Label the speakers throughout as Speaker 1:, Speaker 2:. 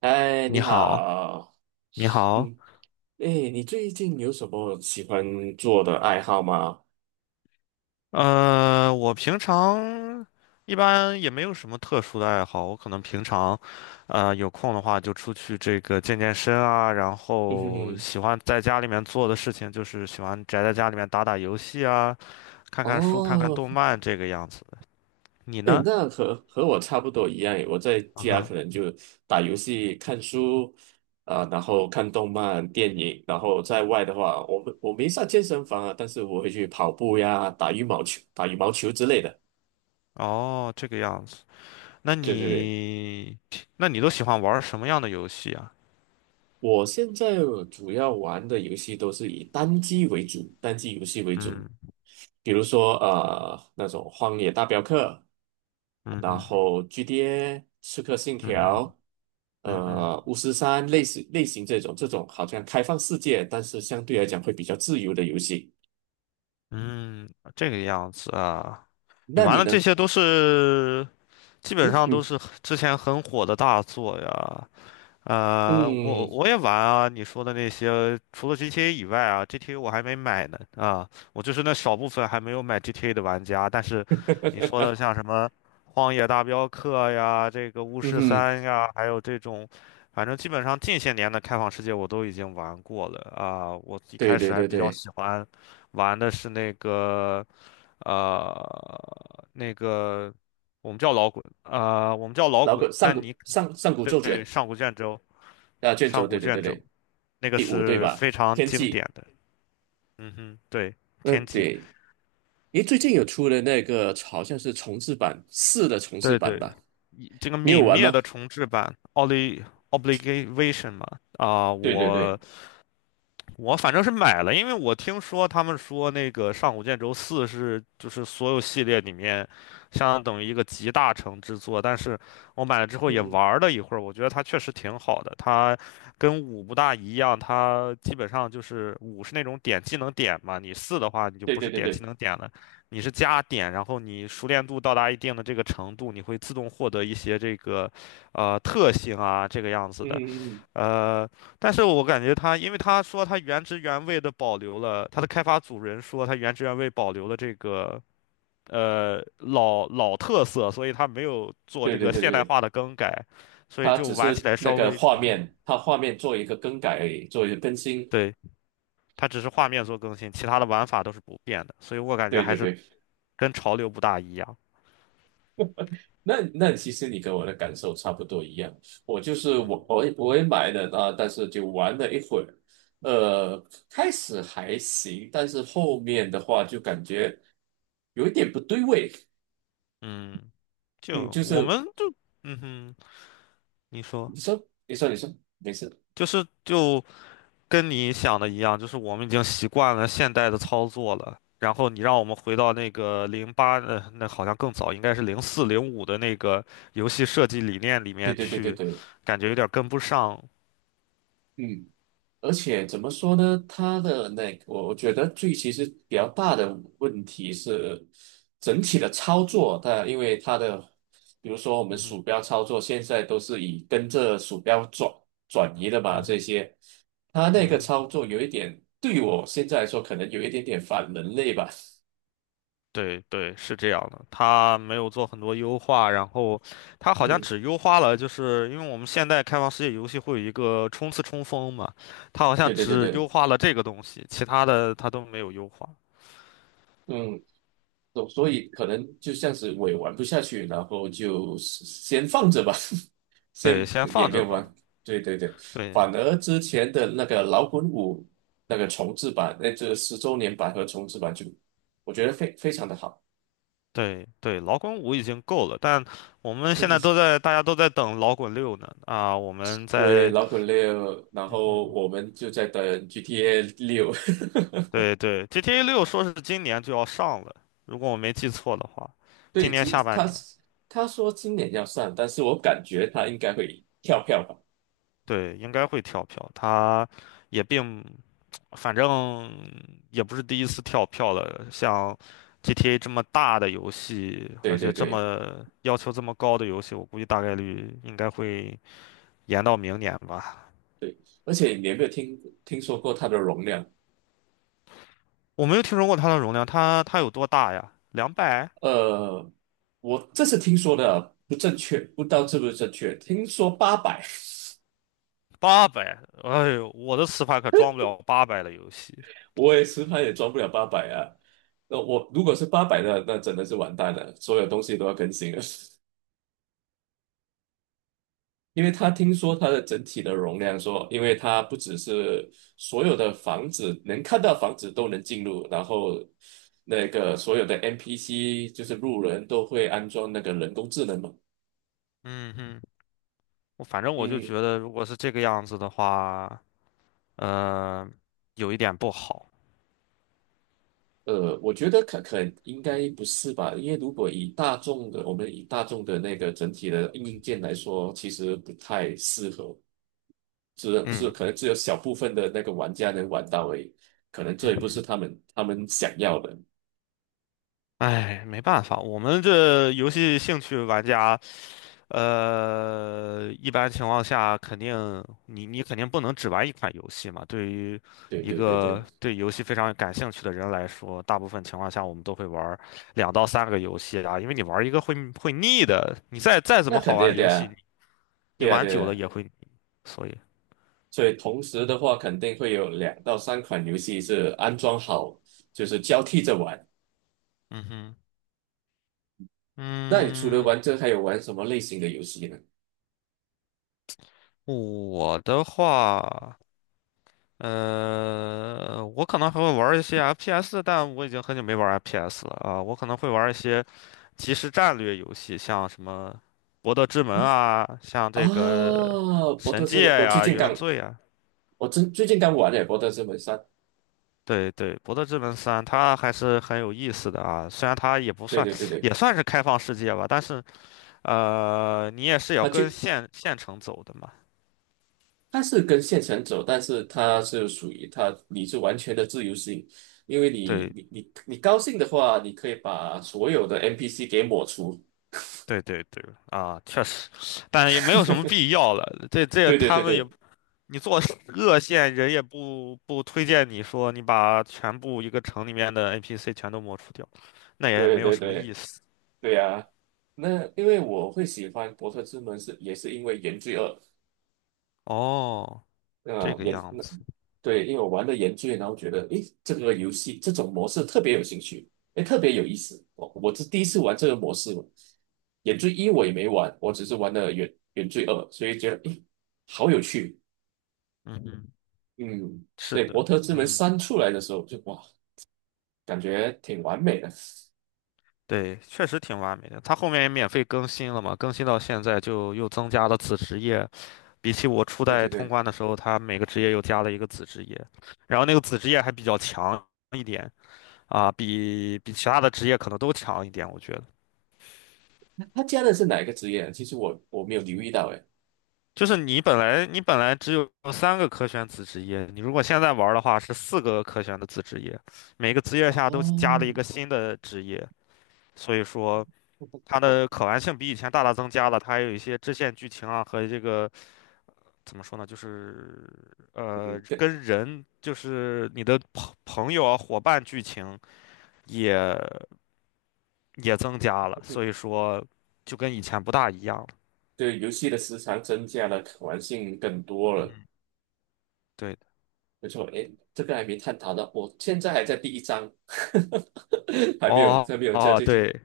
Speaker 1: 嗨，
Speaker 2: 你
Speaker 1: 你
Speaker 2: 好。
Speaker 1: 好，
Speaker 2: 你好。
Speaker 1: 嗯，哎，你最近有什么喜欢做的爱好吗？
Speaker 2: 我平常一般也没有什么特殊的爱好，我可能平常，有空的话就出去这个健身啊。然
Speaker 1: 嗯哼
Speaker 2: 后喜
Speaker 1: 哼，
Speaker 2: 欢在家里面做的事情就是喜欢宅在家里面打打游戏啊，看看书，看看
Speaker 1: 哦，
Speaker 2: 动漫这个样子。你
Speaker 1: 哎，
Speaker 2: 呢？
Speaker 1: 那和我差不多一样诶，我在
Speaker 2: 嗯
Speaker 1: 家
Speaker 2: 哼。
Speaker 1: 可能就打游戏、看书，啊、然后看动漫、电影，然后在外的话，我没上健身房啊，但是我会去跑步呀、打羽毛球、打羽毛球之类的。
Speaker 2: 哦，这个样子。那
Speaker 1: 对对对，
Speaker 2: 你，那你都喜欢玩什么样的游戏啊？
Speaker 1: 我现在主要玩的游戏都是以单机为主，单机游戏为主。
Speaker 2: 嗯
Speaker 1: 比如说那种《荒野大镖客》，
Speaker 2: 嗯
Speaker 1: 然
Speaker 2: 嗯
Speaker 1: 后《GTA》《刺客信条》，
Speaker 2: 嗯嗯嗯
Speaker 1: 《巫师三》类似类型这种好像开放世界，但是相对来讲会比较自由的游戏。
Speaker 2: 嗯，嗯这个样子啊。你
Speaker 1: 那
Speaker 2: 玩
Speaker 1: 你
Speaker 2: 的
Speaker 1: 呢？
Speaker 2: 这些都是基本上都
Speaker 1: 嗯
Speaker 2: 是很之前很火的大作呀。我
Speaker 1: 嗯
Speaker 2: 我也玩啊，你说的那些，除了 GTA 以外啊，GTA 我还没买呢啊，我就是那少部分还没有买 GTA 的玩家。但是你说
Speaker 1: 嗯
Speaker 2: 的像什么《荒野大镖客》呀，这个《巫
Speaker 1: 嗯
Speaker 2: 师
Speaker 1: 哼，
Speaker 2: 三》呀，还有这种，反正基本上近些年的开放世界我都已经玩过了啊。我一
Speaker 1: 对
Speaker 2: 开
Speaker 1: 对
Speaker 2: 始还
Speaker 1: 对
Speaker 2: 比较
Speaker 1: 对，
Speaker 2: 喜欢玩的是那个。呃，那个我们叫老滚，我们叫老
Speaker 1: 老
Speaker 2: 滚，
Speaker 1: 古上
Speaker 2: 但
Speaker 1: 古
Speaker 2: 你
Speaker 1: 上上古咒
Speaker 2: 对
Speaker 1: 卷
Speaker 2: 上古卷轴，
Speaker 1: 啊卷
Speaker 2: 上
Speaker 1: 轴，
Speaker 2: 古
Speaker 1: 对对对
Speaker 2: 卷轴
Speaker 1: 对，
Speaker 2: 那个
Speaker 1: 第五对
Speaker 2: 是
Speaker 1: 吧？
Speaker 2: 非常
Speaker 1: 天
Speaker 2: 经典
Speaker 1: 际，
Speaker 2: 的。嗯哼。对。
Speaker 1: 嗯
Speaker 2: 天际。
Speaker 1: 对，诶，最近有出了那个好像是重制版四的重制
Speaker 2: 对
Speaker 1: 版
Speaker 2: 对，
Speaker 1: 吧？
Speaker 2: 以这个
Speaker 1: 你有
Speaker 2: 泯
Speaker 1: 玩
Speaker 2: 灭
Speaker 1: 吗？
Speaker 2: 的重制版 o l i Obligation 嘛。啊、
Speaker 1: 对对
Speaker 2: 我
Speaker 1: 对。
Speaker 2: 我反正是买了，因为我听说他们说那个上古卷轴四是就是所有系列里面相当等于一个集大成之作。但是我买了之后
Speaker 1: 嗯
Speaker 2: 也
Speaker 1: 嗯，
Speaker 2: 玩了一会儿，我觉得它确实挺好的。它跟五不大一样，它基本上就是五是那种点技能点嘛，你四的话你就
Speaker 1: 对
Speaker 2: 不
Speaker 1: 对
Speaker 2: 是
Speaker 1: 对
Speaker 2: 点技
Speaker 1: 对，
Speaker 2: 能点了，你是加点，然后你熟练度到达一定的这个程度，你会自动获得一些这个特性啊这个样子
Speaker 1: 嗯
Speaker 2: 的。
Speaker 1: 嗯嗯，
Speaker 2: 呃，但是我感觉它，因为他说他原汁原味的保留了，他的开发组人说他原汁原味保留了这个老特色，所以他没有做这
Speaker 1: 对对
Speaker 2: 个
Speaker 1: 对
Speaker 2: 现代
Speaker 1: 对，
Speaker 2: 化的更改，所以
Speaker 1: 它
Speaker 2: 就
Speaker 1: 只
Speaker 2: 玩起
Speaker 1: 是
Speaker 2: 来
Speaker 1: 那
Speaker 2: 稍
Speaker 1: 个
Speaker 2: 微，
Speaker 1: 画
Speaker 2: 嗯，
Speaker 1: 面，它画面做一个更改而已，做一个更新。
Speaker 2: 对，它只是画面做更新，其他的玩法都是不变的，所以我感觉
Speaker 1: 对
Speaker 2: 还
Speaker 1: 对
Speaker 2: 是
Speaker 1: 对，
Speaker 2: 跟潮流不大一样。
Speaker 1: 那那其实你跟我的感受差不多一样，我就是
Speaker 2: 嗯
Speaker 1: 我我也我也买了啊，但是就玩了一会儿，呃，开始还行，但是后面的话就感觉有一点不对味，
Speaker 2: 嗯，
Speaker 1: 嗯，
Speaker 2: 就
Speaker 1: 就
Speaker 2: 我
Speaker 1: 是
Speaker 2: 们就嗯哼，你说
Speaker 1: 你说你说没事，
Speaker 2: 就是就。跟你想的一样，就是我们已经习惯了现代的操作了。然后你让我们回到那个零八，那好像更早，应该是零四零五的那个游戏设计理念里
Speaker 1: 对
Speaker 2: 面
Speaker 1: 对对对
Speaker 2: 去，
Speaker 1: 对，
Speaker 2: 感觉有点跟不上。
Speaker 1: 嗯。而且怎么说呢？它的那个，我觉得最其实比较大的问题是整体的操作，它因为它的，比如说我们
Speaker 2: 嗯哼，
Speaker 1: 鼠标操作现在都是以跟着鼠标转移的嘛，
Speaker 2: 嗯
Speaker 1: 这
Speaker 2: 哼，
Speaker 1: 些，它那个
Speaker 2: 嗯哼，
Speaker 1: 操作有一点，对我现在来说可能有一点点反人类吧。
Speaker 2: 对对，是这样的。它没有做很多优化，然后它好像
Speaker 1: 嗯，
Speaker 2: 只优化了，就是因为我们现代开放世界游戏会有一个冲刺冲锋嘛。它好像
Speaker 1: 对对对
Speaker 2: 只
Speaker 1: 对，
Speaker 2: 优化了这个东西，其他的它都没有优化。
Speaker 1: 嗯，所以可能就像是我也玩不下去，然后就先放着吧，
Speaker 2: 对，
Speaker 1: 先
Speaker 2: 先
Speaker 1: 也
Speaker 2: 放
Speaker 1: 没
Speaker 2: 着
Speaker 1: 有
Speaker 2: 吧。
Speaker 1: 玩。对对对，
Speaker 2: 对。
Speaker 1: 反而之前的那个老滚五那个重制版，那这10周年版和重制版就，我觉得非常的好。
Speaker 2: 对对，老滚五已经够了，但我们现在都 在，大家都在等老滚六呢。啊，我们
Speaker 1: 对，
Speaker 2: 在，
Speaker 1: 老滚六，然后
Speaker 2: 嗯，
Speaker 1: 我们就在等 GTA 六。
Speaker 2: 对对，GTA 六说是今年就要上了，如果我没记错的话，今
Speaker 1: 对，
Speaker 2: 年
Speaker 1: 其
Speaker 2: 下
Speaker 1: 实
Speaker 2: 半
Speaker 1: 他
Speaker 2: 年，
Speaker 1: 他说今年要上，但是我感觉他应该会跳票吧。
Speaker 2: 对，应该会跳票。它也并，反正也不是第一次跳票了，像 GTA 这么大的游戏，
Speaker 1: 对
Speaker 2: 而且
Speaker 1: 对
Speaker 2: 这
Speaker 1: 对
Speaker 2: 么要求这么高的游戏，我估计大概率应该会延到明年吧。
Speaker 1: 对，而且你有没有听说过它的容量？
Speaker 2: 我没有听说过它的容量，它有多大呀？200、
Speaker 1: 呃，我这是听说的啊不正确，不知道是不是正确。听说八百，
Speaker 2: 八百？哎呦，我的磁盘可装不了八百的游戏。
Speaker 1: 我也实拍也装不了八百啊。那我如果是八百的，那真的是完蛋了，所有东西都要更新了。因为他听说它的整体的容量说，因为它不只是所有的房子能看到房子都能进入，然后那个所有的 NPC 就是路人都会安装那个人工智能嘛。
Speaker 2: 嗯哼，我反正我就
Speaker 1: 嗯
Speaker 2: 觉得，如果是这个样子的话，呃，有一点不好。
Speaker 1: 我觉得可应该不是吧？因为如果以大众的，我们以大众的那个整体的硬件来说，其实不太适合，只是
Speaker 2: 嗯
Speaker 1: 可能只有小部分的那个玩家能玩到而已，可能这
Speaker 2: 嗯，
Speaker 1: 也
Speaker 2: 嗯
Speaker 1: 不是
Speaker 2: 哼，
Speaker 1: 他们想要的。
Speaker 2: 哎，没办法，我们这游戏兴趣玩家。一般情况下，肯定你肯定不能只玩一款游戏嘛。对于
Speaker 1: 对
Speaker 2: 一
Speaker 1: 对对对，
Speaker 2: 个对游戏非常感兴趣的人来说，大部分情况下我们都会玩两到三个游戏啊，因为你玩一个会腻的。你再怎
Speaker 1: 那
Speaker 2: 么好
Speaker 1: 肯
Speaker 2: 玩
Speaker 1: 定
Speaker 2: 的
Speaker 1: 的
Speaker 2: 游戏，
Speaker 1: 呀，
Speaker 2: 你你
Speaker 1: 对呀
Speaker 2: 玩
Speaker 1: 对
Speaker 2: 久了
Speaker 1: 呀。
Speaker 2: 也会腻所以，
Speaker 1: 所以同时的话，肯定会有两到三款游戏是安装好，就是交替着玩。
Speaker 2: 嗯哼，
Speaker 1: 那你除了
Speaker 2: 嗯，
Speaker 1: 玩这，还有玩什么类型的游戏呢？
Speaker 2: 我的话，我可能还会玩一些 FPS，但我已经很久没玩 FPS 了啊。我可能会玩一些。即时战略游戏，像什么《博德之门》啊，像这个
Speaker 1: 啊，博
Speaker 2: 《神
Speaker 1: 特之
Speaker 2: 界》
Speaker 1: 门，我最
Speaker 2: 呀、
Speaker 1: 近刚
Speaker 2: 原罪》啊。
Speaker 1: 我最最近刚玩了《哈利波特》这本三，
Speaker 2: 对对，《博德之门三》它还是很有意思的啊，虽然它也不
Speaker 1: 对
Speaker 2: 算，
Speaker 1: 对对对，
Speaker 2: 也算是开放世界吧，但是你也是要
Speaker 1: 他就
Speaker 2: 跟县城走的嘛。
Speaker 1: 他是跟县城走，但是他是属于他，你是完全的自由性，因为你
Speaker 2: 对
Speaker 1: 你你你高兴的话，你可以把所有的 NPC 给抹除。
Speaker 2: 对对对，啊，确实，但也没有什么 必要了。这
Speaker 1: 对对
Speaker 2: 他
Speaker 1: 对
Speaker 2: 们也，
Speaker 1: 对
Speaker 2: 你做 恶线人也不推荐你说你把全部一个城里面的 NPC 全都抹除掉。那也
Speaker 1: 对
Speaker 2: 没有
Speaker 1: 对
Speaker 2: 什么意
Speaker 1: 对
Speaker 2: 思。
Speaker 1: 对呀、那因为我会喜欢《伯特之门》是也是因为《原罪二》，
Speaker 2: 哦，这
Speaker 1: 那
Speaker 2: 个
Speaker 1: 研
Speaker 2: 样
Speaker 1: 那
Speaker 2: 子。
Speaker 1: 对，因为我玩的研究，然后觉得诶，这个游戏这种模式特别有兴趣，诶，特别有意思。我是第一次玩这个模式嘛，原罪一我也没玩，我只是玩了原罪二，所以觉得诶，好有趣。
Speaker 2: 嗯嗯，
Speaker 1: 嗯，
Speaker 2: 是
Speaker 1: 所以《伯
Speaker 2: 的，
Speaker 1: 特之门
Speaker 2: 嗯，
Speaker 1: 三》出来的时候就哇，感觉挺完美的。
Speaker 2: 对，确实挺完美的。它后面也免费更新了嘛，更新到现在就又增加了子职业。比起我初
Speaker 1: 对
Speaker 2: 代
Speaker 1: 对
Speaker 2: 通
Speaker 1: 对，
Speaker 2: 关的时候，它每个职业又加了一个子职业，然后那个子职业还比较强一点啊，比其他的职业可能都强一点，我觉得。
Speaker 1: 他加的是哪一个职业啊？其实我没有留意到诶。
Speaker 2: 就是你本来你本来只有三个可选子职业，你如果现在玩儿的话是四个可选的子职业，每个职业下都加了一个
Speaker 1: 哦，
Speaker 2: 新的职业，所以说 它的可玩性比以前大大增加了，它还有一些支线剧情啊和这个怎么说呢，就是
Speaker 1: 嗯，对，
Speaker 2: 跟人就是你的朋友啊伙伴剧情也也增加了，
Speaker 1: 嗯
Speaker 2: 所以说就跟以前不大一样了。
Speaker 1: 对，游戏的时长增加了，可玩性更多了。
Speaker 2: 对的。
Speaker 1: 没错，诶，这个还没探讨到，我现在还在第一章，还没有，
Speaker 2: 哦
Speaker 1: 还没有加
Speaker 2: 哦
Speaker 1: 进去。
Speaker 2: 对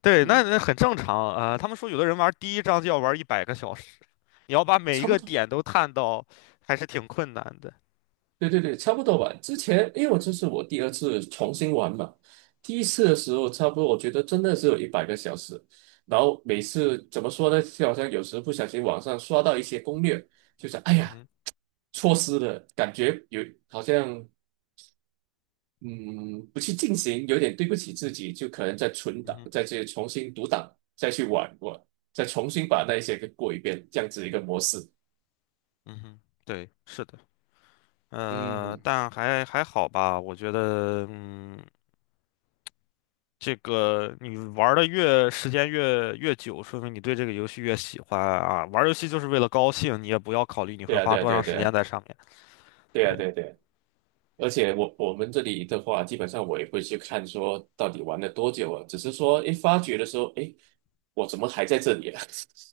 Speaker 2: 对，那
Speaker 1: 嗯，
Speaker 2: 那很正常啊，他们说有的人玩第一章就要玩100个小时，你要把每一
Speaker 1: 差不
Speaker 2: 个
Speaker 1: 多，
Speaker 2: 点都探到，还是挺困难的。
Speaker 1: 对对对，差不多吧。之前，因为我这是我第二次重新玩嘛，第一次的时候差不多，我觉得真的是有100个小时。然后每次怎么说呢，就好像有时不小心网上刷到一些攻略，就想，哎
Speaker 2: 嗯
Speaker 1: 呀，
Speaker 2: 哼，
Speaker 1: 错失了，感觉有好像嗯，不去进行，有点对不起自己，就可能再存
Speaker 2: 嗯
Speaker 1: 档，
Speaker 2: 哼，
Speaker 1: 再去重新读档，再去玩过，再重新把那一些给过一遍，这样子一个模式。
Speaker 2: 嗯哼，对，是的。
Speaker 1: 嗯，
Speaker 2: 但还好吧，我觉得，嗯，这个你玩的越时间越久，说明你对这个游戏越喜欢啊。玩游戏就是为了高兴，你也不要考虑你
Speaker 1: 对
Speaker 2: 会
Speaker 1: 啊，
Speaker 2: 花
Speaker 1: 对啊，
Speaker 2: 多
Speaker 1: 对啊，
Speaker 2: 长
Speaker 1: 对
Speaker 2: 时
Speaker 1: 啊，
Speaker 2: 间在上面。
Speaker 1: 对啊，
Speaker 2: 对，
Speaker 1: 对啊，对啊。而且我们这里的话，基本上我也不会去看说到底玩了多久啊，只是说，诶，发觉的时候，诶，我怎么还在这里啊？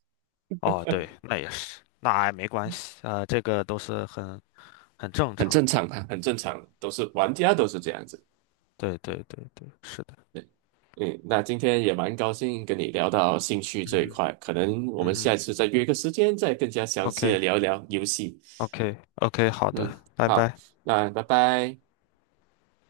Speaker 2: 哦，对，那也是，那也没关系，这个都是很正
Speaker 1: 很
Speaker 2: 常
Speaker 1: 正
Speaker 2: 的。
Speaker 1: 常啊，很正常，都是玩家都是这样子。
Speaker 2: 对对对对，是的，
Speaker 1: 嗯，那今天也蛮高兴跟你聊到兴趣
Speaker 2: 嗯
Speaker 1: 这一
Speaker 2: 哼，
Speaker 1: 块，可能我们
Speaker 2: 嗯
Speaker 1: 下一
Speaker 2: 哼
Speaker 1: 次再约个时间，再更加详细的
Speaker 2: ，OK
Speaker 1: 聊一聊游戏。
Speaker 2: OK OK，好
Speaker 1: 嗯，
Speaker 2: 的，拜
Speaker 1: 好，
Speaker 2: 拜。
Speaker 1: 那拜拜。